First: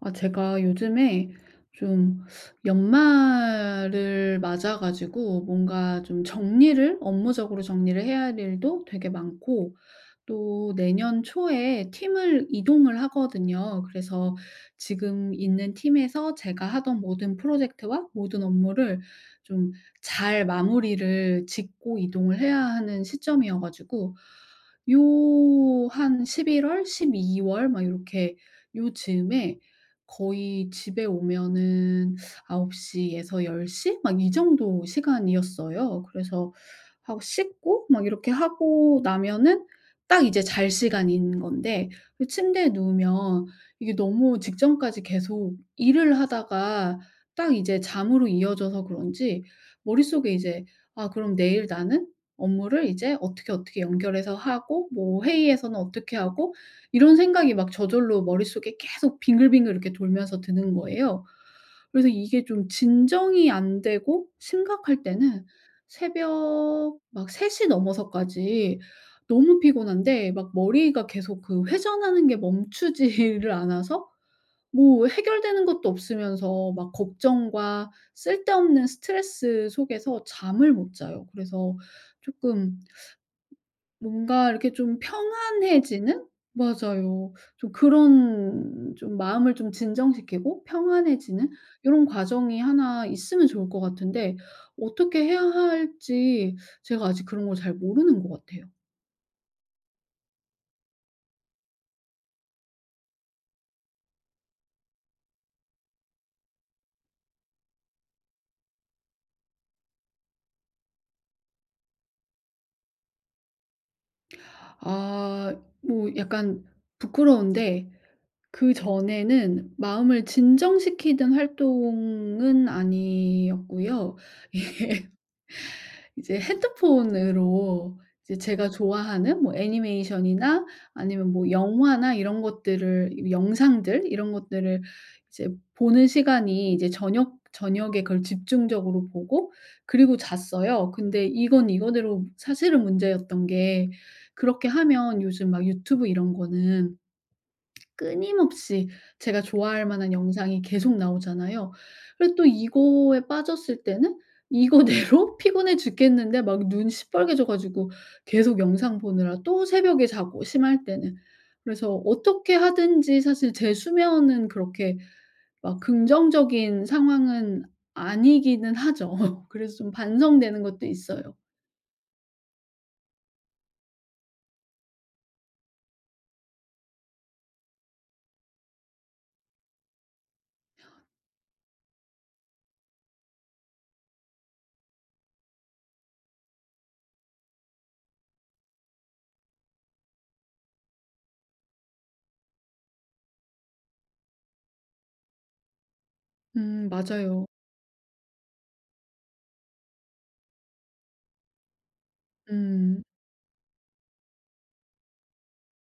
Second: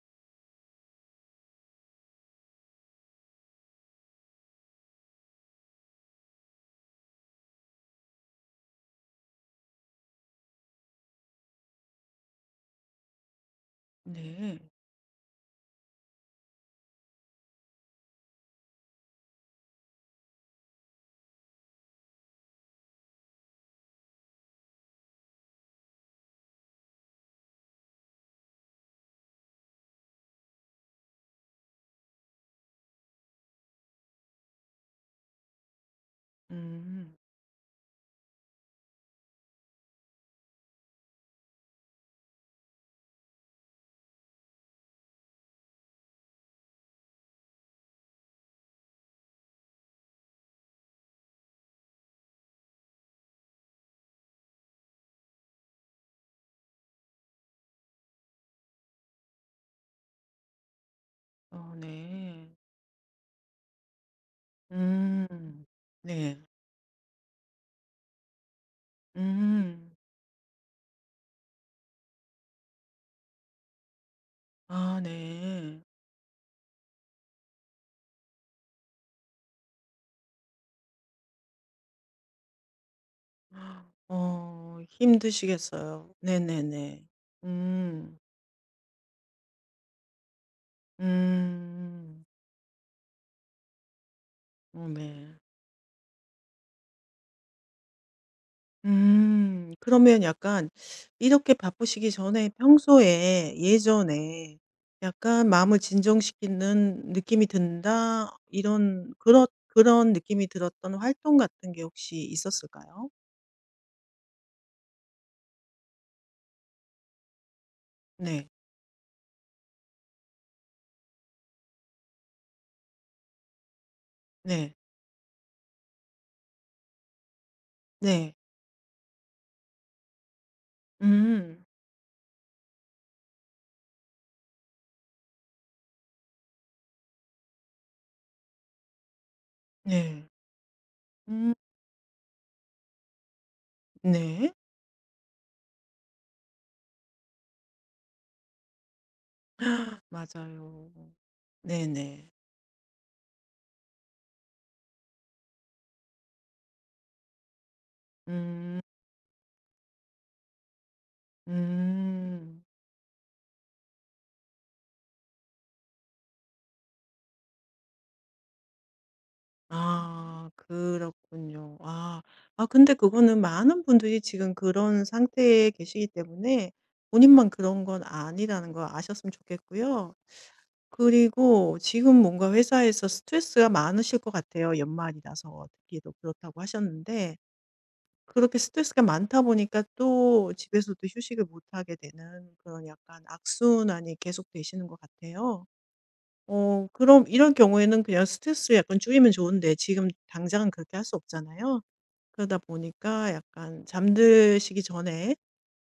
아, 제가 요즘에 좀 연말을 맞아 가지고 뭔가 좀 정리를, 업무적으로 정리를 해야 할 일도 되게 많고, 또 내년 초에 팀을 이동을 하거든요. 그래서 네. 지금 있는 팀에서 제가 하던 모든 프로젝트와 모든 업무를 좀 잘 마무리를 짓고 이동을 해야 하는 시점이어 가지고, 요 한 11 월, 12월 막 요렇게 요 즈음에 거의 집에 오면은 9홉시 에서 1 0막 이 정도 시간이었어요. 그래서 음. 하고 씻고 막 이렇게 하고 나면은 딱 이제 잘 시간인 건데, 그 침대에 누우면 이게 너무 직전까지 계속 일을 하다가 딱 이제 잠으로 이어져서 그런지 머릿속에 이제 '아 그럼 내일 나는 업무를 이제 어떻게, 어떻게 연결해서 하고 뭐 회의에서는 어떻게 하고' 이런 생각이 막 저절로 머릿속에 계속 빙글빙글 이렇게 돌면서 드는 거예요. 어 그래서 이게 네. 좀 진정이 안 되고 심각할 때는 음. 네. 새벽 막 3 시 넘어서까지 너무 음. 피곤한데 막 머리가 계속 그 회전하는 게 멈추지를 않아서, 아 뭐 해결되는 네. 것도 없으면서 막 걱정과 쓸데없는 스트레스 속에서 잠을 못 자요. 그래서 조금 뭔가 이렇게 어 좀 힘드시겠어요. 평안해지는? 네네네. 맞아요. 좀 음. 그런 좀 마음을 좀 진정시키고 평안해지는 이런 음. 과정이 하나 있으면 좋을 것 같은데, 어 어떻게 네. 해야 할지 제가 아직 그런 걸 잘 모르는 것 같아요. 음. 그러면 약간 이렇게 바쁘시기 전에 평소에 예전에 약간 '마음을 진정시키는 느낌이 든다.' 이런 그런 느낌이 들었던 활동 같은 게 혹시 있었을까요? 아, 뭐 약간 부끄러운데, 네. 그전에는 마음을 진정시키는 활동은 아니었고요. 네. 이제 핸드폰으로 네. 이제 제가 좋아하는 뭐 애니메이션이나 아니면 뭐 음. 영화나 이런 것들을, 영상들 이런 것들을 이제 보는 시간이 이제 저녁에 그걸 집중적으로 보고 그리고 네. 잤어요. 근데 음. 이건 이거대로 사실은 문제였던 게, 네. 그렇게 하면 요즘 막 유튜브 이런 거는 끊임없이 제가 좋아할 만한 영상이 맞아요. 계속 나오잖아요. 네네. 그리고 또 이거에 빠졌을 때는 이거대로 피곤해 죽겠는데 막 눈 시뻘개져 가지고 계속 음. 영상 보느라 또 새벽에 자고, 심할 때는. 그래서 어떻게 음. 하든지 사실 제 수면은 그렇게 막 긍정적인 상황은 아니기는 하죠. 그래서 좀 아 반성되는 것도 있어요. 그렇군요. 아. 아 근데 그거는 많은 분들이 지금 그런 상태에 계시기 때문에 본인만 그런 건 아니라는 걸 아셨으면 좋겠고요. 그리고 지금 뭔가 회사에서 스트레스가 많으실 것 같아요. 연말이라서 듣기도 그렇다고 하셨는데 그렇게 스트레스가 많다 보니까 또 집에서도 휴식을 못 하게 되는 그런 약간 악순환이 계속 되시는 것 같아요. 어, 음, 그럼 맞아요. 이런 경우에는 그냥 스트레스를 약간 줄이면 좋은데 지금 당장은 그렇게 할 수 없잖아요. 그러다 음. 보니까 약간 잠드시기 전에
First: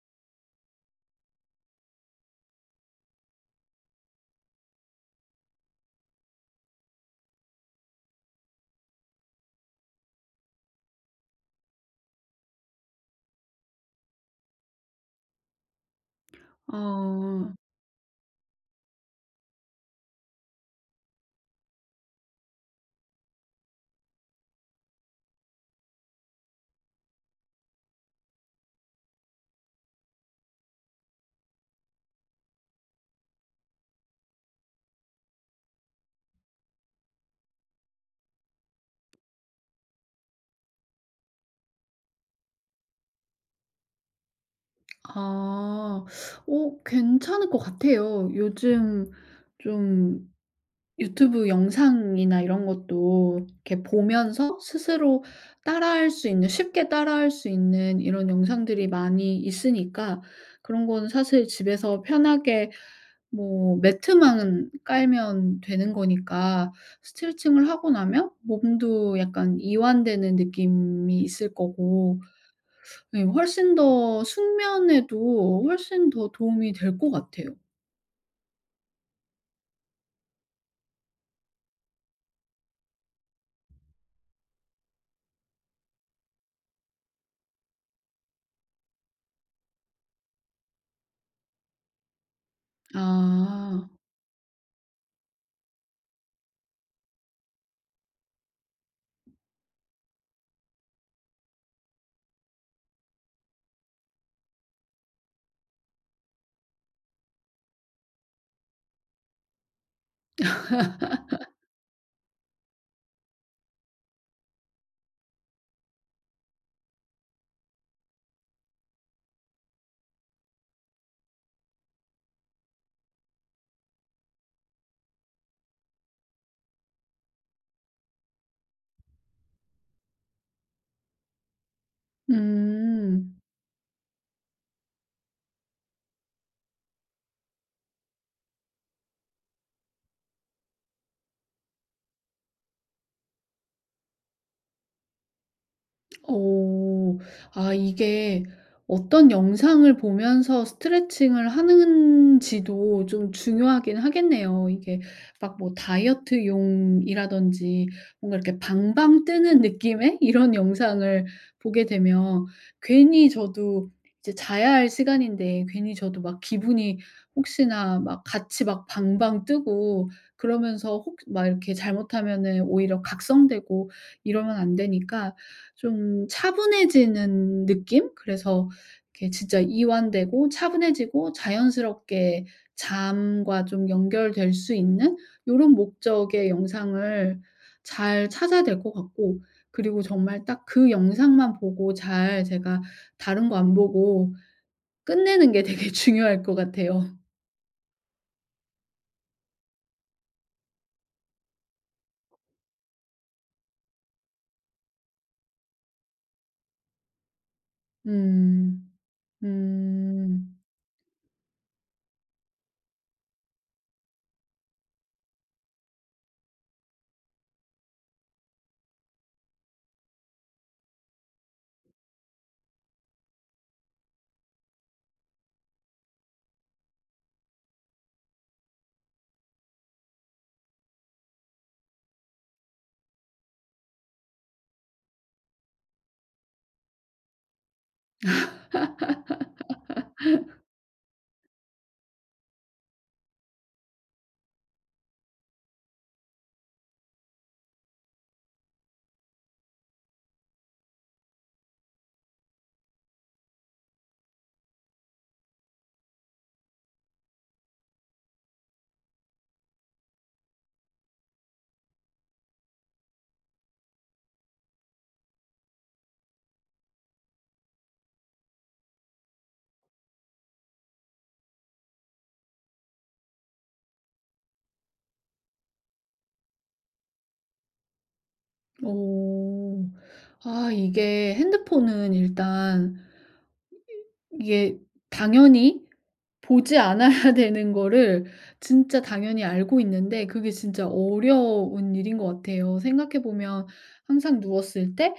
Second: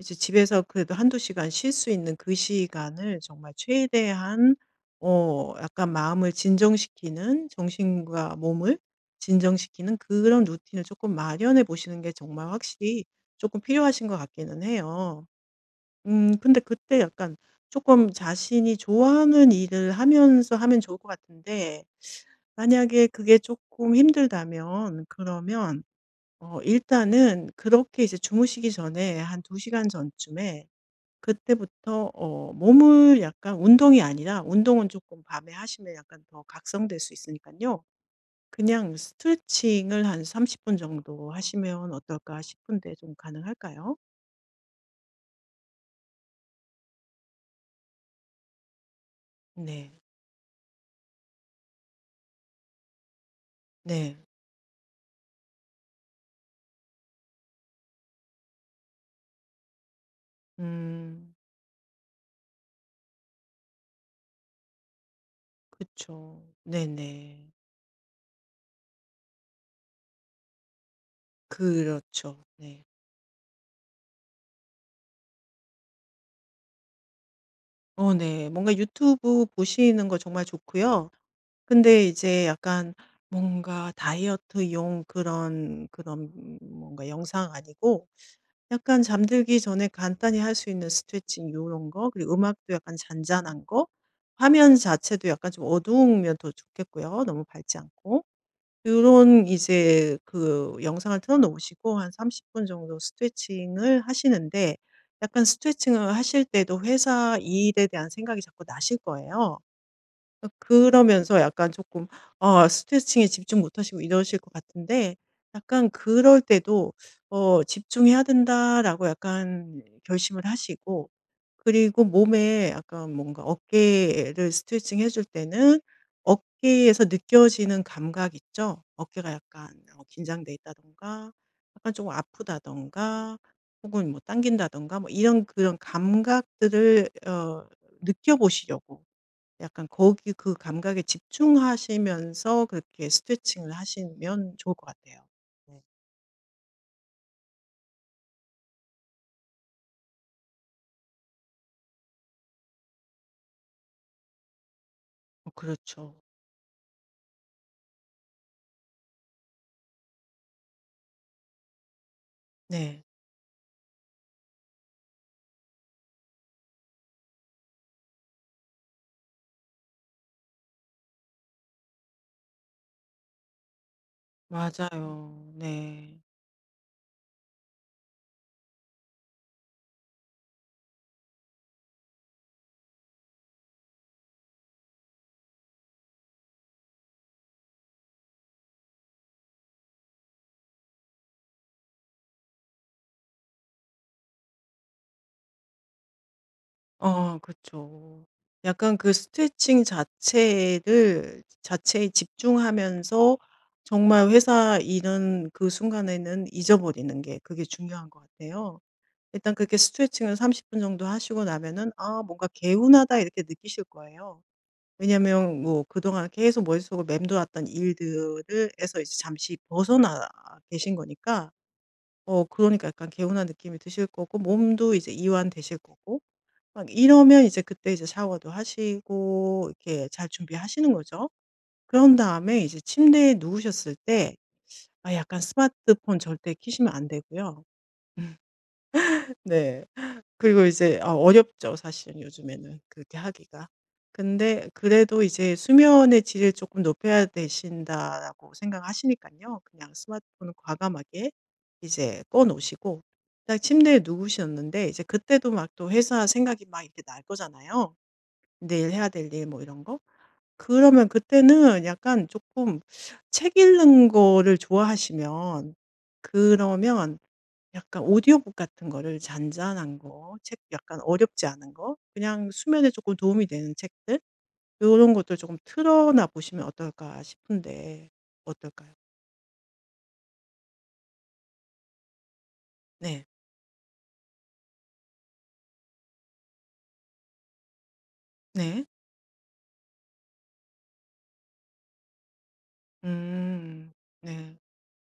이제 집에서 그래도 한두 시간 쉴 수 있는 그 시간을 정말 최대한 어 약간 마음을 진정시키는 정신과 몸을 진정시키는 그런 루틴을 조금 마련해 보시는 게 정말 확실히 조금 필요하신 것 같기는 해요. 근데 그때 약간 아. 조금 자신이 좋아하는 일을 하면서 하면 좋을 것 같은데 만약에 그게 조금 힘들다면 그러면 어 일단은 그렇게 이제 주무시기 전에 한 2시간 시간 전쯤에 그때부터 어 몸을 약간 운동이 아니라 운동은 조금 밤에 하시면 약간 더 각성될 수 있으니까요. 그냥 스트레칭을 한 30분 정도 하시면 어떨까 싶은데 좀 가능할까요? 아. 어, 괜찮을 것 같아요. 요즘 네. 좀 유튜브 영상이나 이런 것도 이렇게 네. 보면서 스스로 따라할 수 있는, 쉽게 따라할 수 있는 이런 영상들이 많이 있으니까 그런 건 음. 사실 집에서 편하게 뭐 매트만 깔면 되는 그쵸. 거니까, 네네. 스트레칭을 하고 나면 몸도 약간 이완되는 느낌이 있을 거고. 그렇죠. 네. 네. 훨씬 더 숙면에도 훨씬 더 도움이 될 것 같아요. 어 네. 뭔가 유튜브 보시는 거 정말 좋고요. 근데 이제 약간 뭔가 다이어트용 그런 뭔가 영상 아니고 약간 잠들기 전에 간단히 할 수 있는 스트레칭 요런 거, 그리고 음악도 약간 잔잔한 거, 아. 화면 자체도 약간 좀 어두우면 더 좋겠고요. 너무 밝지 않고. 요런 이제 그 영상을 틀어 놓으시고 한 30분 정도 스트레칭을 하시는데 약간 스트레칭을 하실 때도 회사 일에 대한 생각이 자꾸 나실 거예요. 어 그러면서 약간 조금 아 스트레칭에 집중 못 하시고 이러실 것 같은데 약간 그럴 때도 어 '집중해야 된다.'라고 약간 결심을 하시고, 그리고 몸에 약간 뭔가 어깨를 스트레칭해 줄 때는 어깨에서 느껴지는 감각 있죠? 어깨가 약간 어 긴장돼 있다든가 약간 조금 음. 아프다든가 혹은 뭐 당긴다든가 뭐 이런 그런 감각들을 어 느껴 보시려고 약간 거기 그 감각에 집중하시면서 그렇게 스트레칭을 하시면 좋을 것 같아요. 네. 어. 아, 이게 어떤 영상을 보면서 스트레칭을 하는지도 좀 중요하긴 하겠네요. 이게 어 막 뭐 그렇죠. 다이어트용이라든지 뭔가 이렇게 방방 뜨는 느낌의 이런 영상을 보게 되면, 네. 괜히 저도 이제 자야 할 시간인데 괜히 저도 막 기분이 혹시나 막 같이 막 방방 뜨고, 그러면서 혹 막 이렇게 잘못하면은 오히려 각성되고 이러면 안 되니까 맞아요. 네. 좀 차분해지는 느낌? 그래서 이렇게 진짜 이완되고 차분해지고 자연스럽게 잠과 좀 연결될 수 있는 요런 목적의 영상을 잘 찾아야 될 것 같고, 그리고 정말 딱 그 영상만 보고 잘, 제가 다른 거 안 보고 끝내는 게 되게 중요할 것 같아요. 어 그렇죠. 약간 그 스트레칭 자체를 자체에 집중하면서 정말 회사 일은 그 순간에는 잊어버리는 게 그게 중요한 것 같아요. 음. 일단 그렇게 스트레칭을 음. 30분 정도 하시고 나면은 '아 뭔가 개운하다.' 이렇게 느끼실 거예요. 왜냐면 뭐 그동안 계속 머릿속을 맴돌았던 일들을 에서 이제 잠시 벗어나 계신 거니까 어 그러니까 약간 개운한 느낌이 드실 거고 몸도 이제 이완되실 거고. 막 이러면 이제 그때 이제 샤워도 하시고 이렇게 잘 준비하시는 거죠. 그런 다음에 이제 침대에 누우셨을 때 아 약간 스마트폰 절대 켜시면 안 되고요. 네. 그리고 이제 아 어렵죠 사실은 요즘에는 그렇게 하기가. 근데 그래도 이제 '수면의 질을 조금 높여야 되신다.'라고 생각하시니깐요. 그냥 스마트폰을 과감하게 이제 꺼 놓으시고 딱 침대에 누우셨는데 이제 그때도 막 또 회사 생각이 막 이렇게 날 거잖아요. 내일 해야 될 일 뭐 이런 거. 그러면 그때는 약간 조금 책 읽는 거를 좋아하시면, 그러면 약간 오디오북 같은 거를, 잔잔한 거, 책 약간 어렵지 않은 거, 그냥 수면에 조금 도움이 되는 책들 요런 것들 조금 틀어놔 보시면 어떨까 싶은데 어떨까요? 어. 아, 이게 핸드폰은 일단, 네. 이게 당연히 보지 않아야 되는 거를 네. 진짜 당연히 알고 있는데 그게 진짜 어려운 일인 것 같아요. 생각해 보면 음. 항상 네. 누웠을 때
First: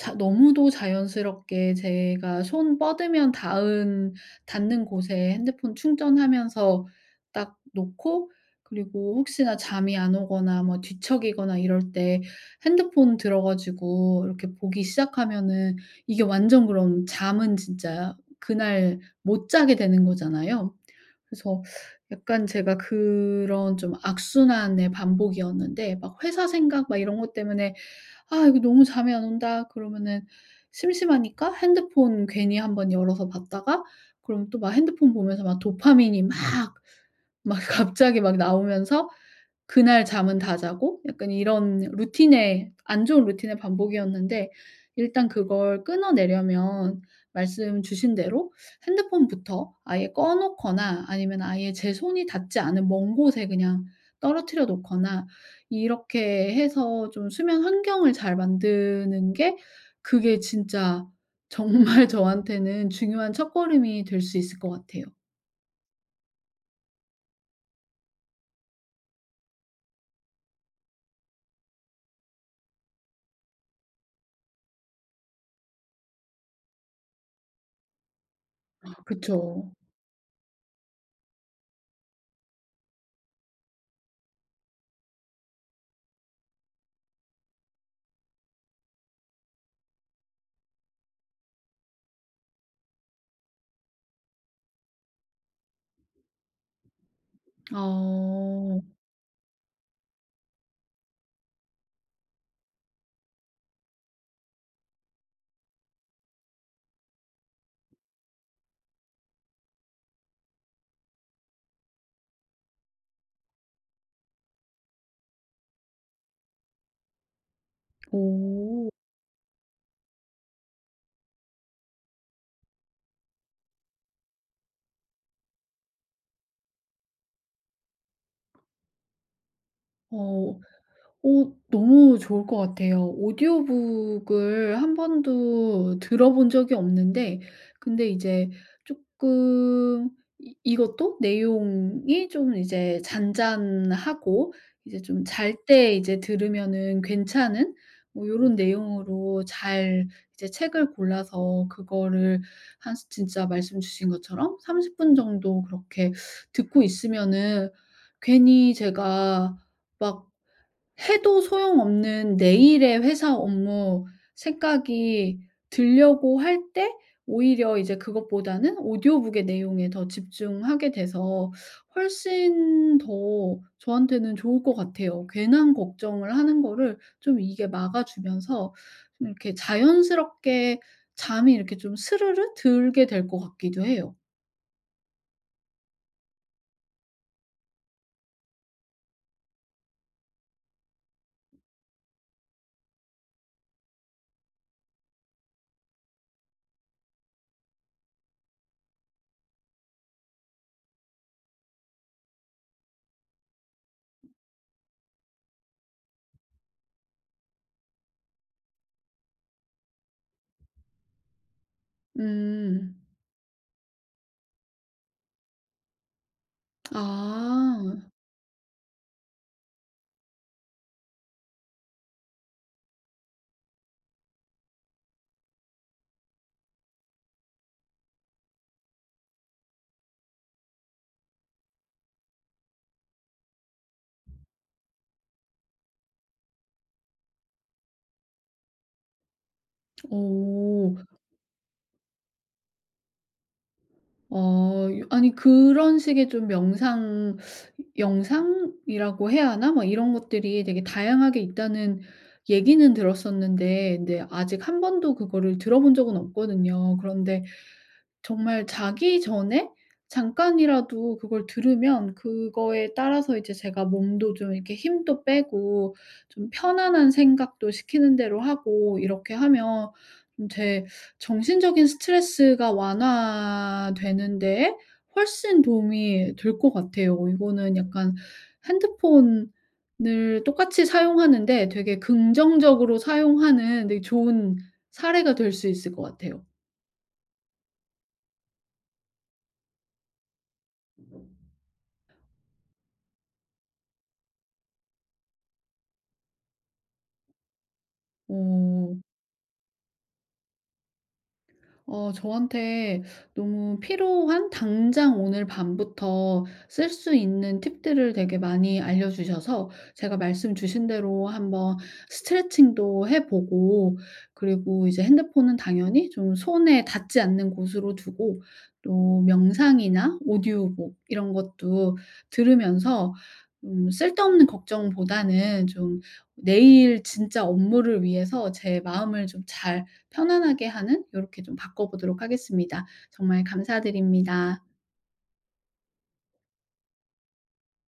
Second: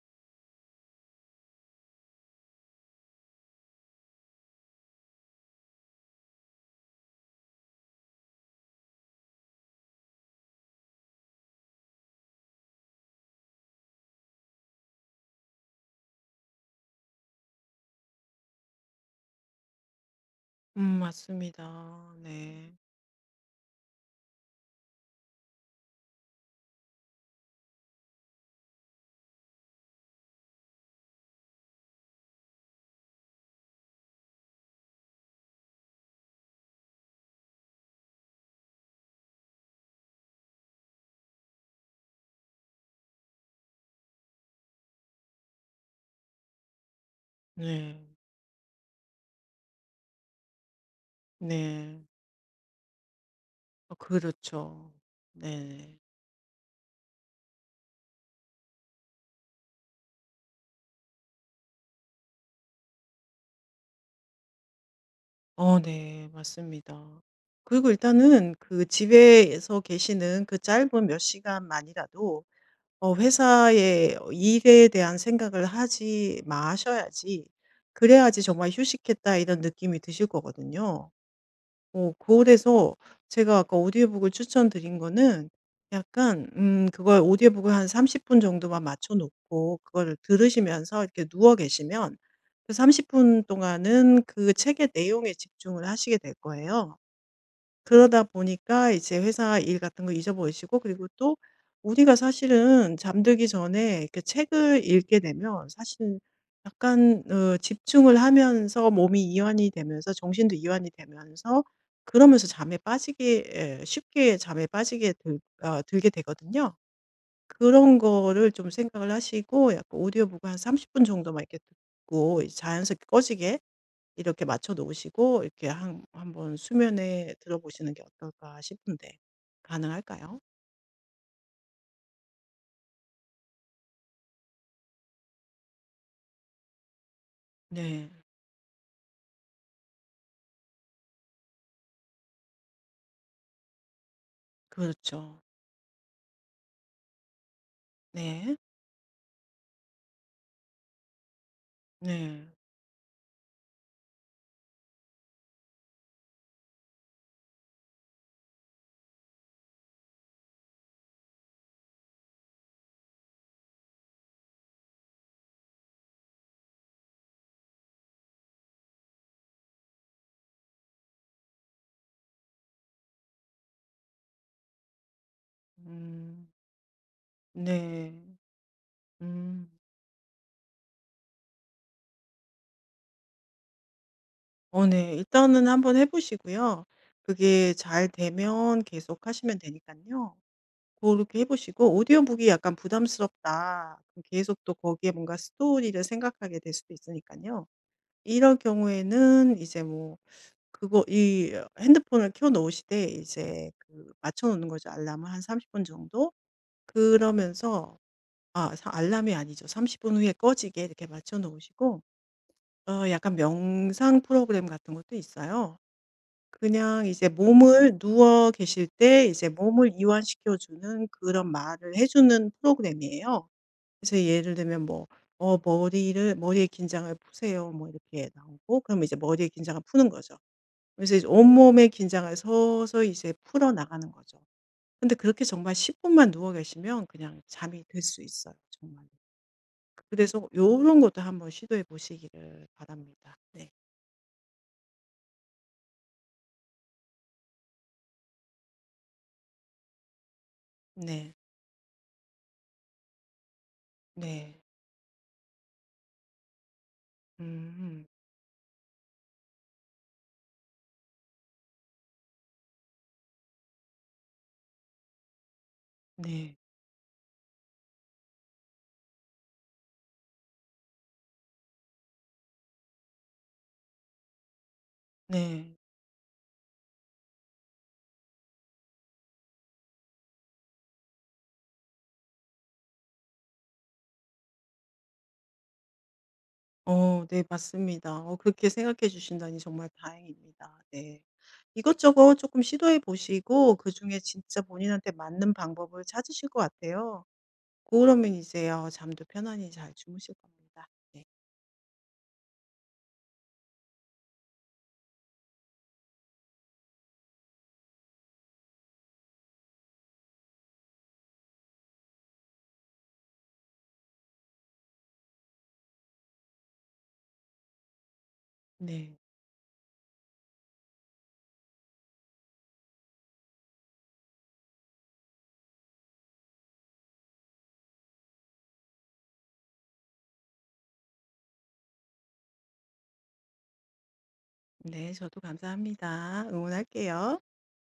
자, 너무도 자연스럽게 제가 손 뻗으면 닿은 닿는 곳에 핸드폰 충전하면서 딱 놓고, 그리고 혹시나 잠이 안 오거나 뭐 뒤척이거나 이럴 때 핸드폰 들어 가지고 이렇게 보기 시작하면은 이게 완전 그럼 잠은 진짜 그날 못 자게 되는 거잖아요. 그래서 맞습니다. 약간 네. 제가 그런 좀 악순환의 반복이었는데, 막 회사 생각 막 이런 것 때문에 '아 이거 너무 잠이 안 온다.' 그러면은 심심하니까 핸드폰 괜히 한번 열어서 봤다가, 그럼 또 막 핸드폰 보면서 막 도파민이 막 갑자기 막 나오면서 그날 잠은 다 자고, 약간 이런 루틴의, 안 좋은 루틴의 반복이었는데, 일단 그걸 끊어내려면 말씀 네. 주신 대로 핸드폰부터 아예 꺼 놓거나 아니면 아예 제 네. 손이 닿지 않은 먼 곳에 그냥 어 떨어뜨려 그렇죠. 놓거나 네네. 이렇게 해서 좀 수면 환경을 잘 만드는 게, 그게 진짜 정말 저한테는 중요한 첫걸음이 될 수 있을 것 같아요. 어 네. 맞습니다. 그리고 일단은 그 집에서 계시는 그 짧은 몇 시간만이라도 어 회사의 어 일에 대한 생각을 하지 마셔야지 그래야지 정말 '휴식했다.' 그쵸. 이런 느낌이 드실 거거든요. 어 그래서 제가 아까 오디오북을 추천드린 거는 약간 그걸 오디오북을 한 30분 정도만 맞춰 놓고 그거를 들으시면서 이렇게 누워 계시면 그 30분 동안은 그 책의 내용에 집중을 하시게 될 거예요. 그러다 어. 보니까 이제 회사 일 같은 거 잊어버리시고. 그리고 또 우리가 사실은 잠들기 전에 이렇게 책을 읽게 되면 사실은 약간 어 집중을 하면서 몸이 이완이 되면서 정신도 이완이 되면서 그러면서 잠에 빠지게, 에, 쉽게 잠에 빠지게 들 어 들게 되거든요. 그런 거를 좀 오. 생각을 하시고 약간 오디오북을 한 30분 정도만 이렇게 듣고 자연스럽게 꺼지게 이렇게 맞춰 놓으시고 이렇게 한 한번 수면에 들어보시는 게 어떨까 싶은데 가능할까요? 어. 어, 너무 좋을 것 같아요. 오디오북을 한 번도 들어본 적이 없는데, 근데 네. 이제 조금, 이 이것도 내용이 좀 이제 잔잔하고 이제 좀 그렇죠. 잘 때 이제 들으면은 괜찮은 뭐 요런 네. 내용으로 잘 이제 책을 골라서 그거를 네. 한 스 진짜 말씀 주신 것처럼 30분 정도 그렇게 듣고 있으면은, 괜히 제가 막 해도 소용없는 내일의 회사 업무 생각이 들려고 할 때 오히려 이제 그것보다는 오디오북의 내용에 더 집중하게 돼서 훨씬 더 저한테는 좋을 것 같아요. 괜한 걱정을 음. 하는 거를 좀 이게 네. 막아주면서 좀 이렇게 음. 자연스럽게 잠이 이렇게 좀 스르르 들게 될 것 같기도 해요. 어 네. 일단은 한번 해 보시고요. 그게 잘 되면 계속 하시면 되니깐요. 고렇게 해 보시고 오디오북이 약간 부담스럽다. 그럼 계속 또 거기에 뭔가 스토리를 생각하게 될 수도 있으니깐요. 이럴 경우에는 이제 뭐 그거 이 핸드폰을 켜 놓으실 때 이제 그 맞춰 놓는 거죠, 알람을 한 30분 정도. 그러면서 아 사 알람이 아니죠. 30분 후에 꺼지게 이렇게 맞춰 놓으시고 음. 어 약간 명상 프로그램 같은 것도 있어요. 그냥 이제 몸을 아. 누워 계실 때 이제 몸을 이완시켜 주는 그런 말을 해 주는 프로그램이에요. 그래서 예를 들면 뭐 어 "머리를 머리의 긴장을 푸세요." 뭐 이렇게 나오고 그러면 이제 머리의 긴장을 푸는 거죠. 그래서 이제 온몸의 긴장을 서서히 이제 풀어나가는 거죠. 근데 그렇게 정말 10분만 분만 누워 계시면 그냥 잠이 들 수 있어요 정말. 그래서 오. 요런 것도 한번 시도해 보시기를 바랍니다. 네. 어, 아니 그런 식의 좀 명상 영상이라고 해야 하나? 뭐 이런 것들이 되게 네. 다양하게 있다는 얘기는 들었었는데, 근데 네. 아직 한 번도 그거를 들어본 적은 없거든요. 그런데 음. 정말 자기 전에 잠깐이라도 그걸 들으면 그거에 따라서 이제 제가 몸도 좀 이렇게 힘도 빼고 좀 네. 편안한 생각도 시키는 대로 하고 이렇게 하면, 좀제 정신적인 스트레스가 완화되는데 훨씬 네. 도움이 될 것 같아요. 이거는 약간 핸드폰을 똑같이 사용하는데 되게 긍정적으로 사용하는 되게 좋은 사례가 될 수 있을 것 같아요. 어 네 맞습니다. 어 그렇게 생각해 주신다니 정말 다행입니다. 네. 이것저것 쪼끔 시도해 보시고 그중에 진짜 본인한테 맞는 방법을 찾으실 것 같아요. 그러면 이제 어 어. 잠도 편안히 잘 주무실 겁니다. 네. 어, 저한테 너무 필요한, 당장 오늘 밤부터 쓸 수 있는 팁들을 되게 많이 알려주셔서, 제가 말씀 주신 대로 한번 스트레칭도 해보고, 그리고 이제 핸드폰은 당연히 좀 손에 닿지 않는 곳으로 두고, 네. 또 명상이나 오디오북 이런 것도 들으면서 쓸데없는 걱정보다는 좀 내일 진짜 업무를 위해서 제 마음을 좀잘 편안하게 하는, 이렇게 좀 바꿔 보도록 하겠습니다. 정말 감사드립니다. 네. 저도 감사합니다. 응원할게요.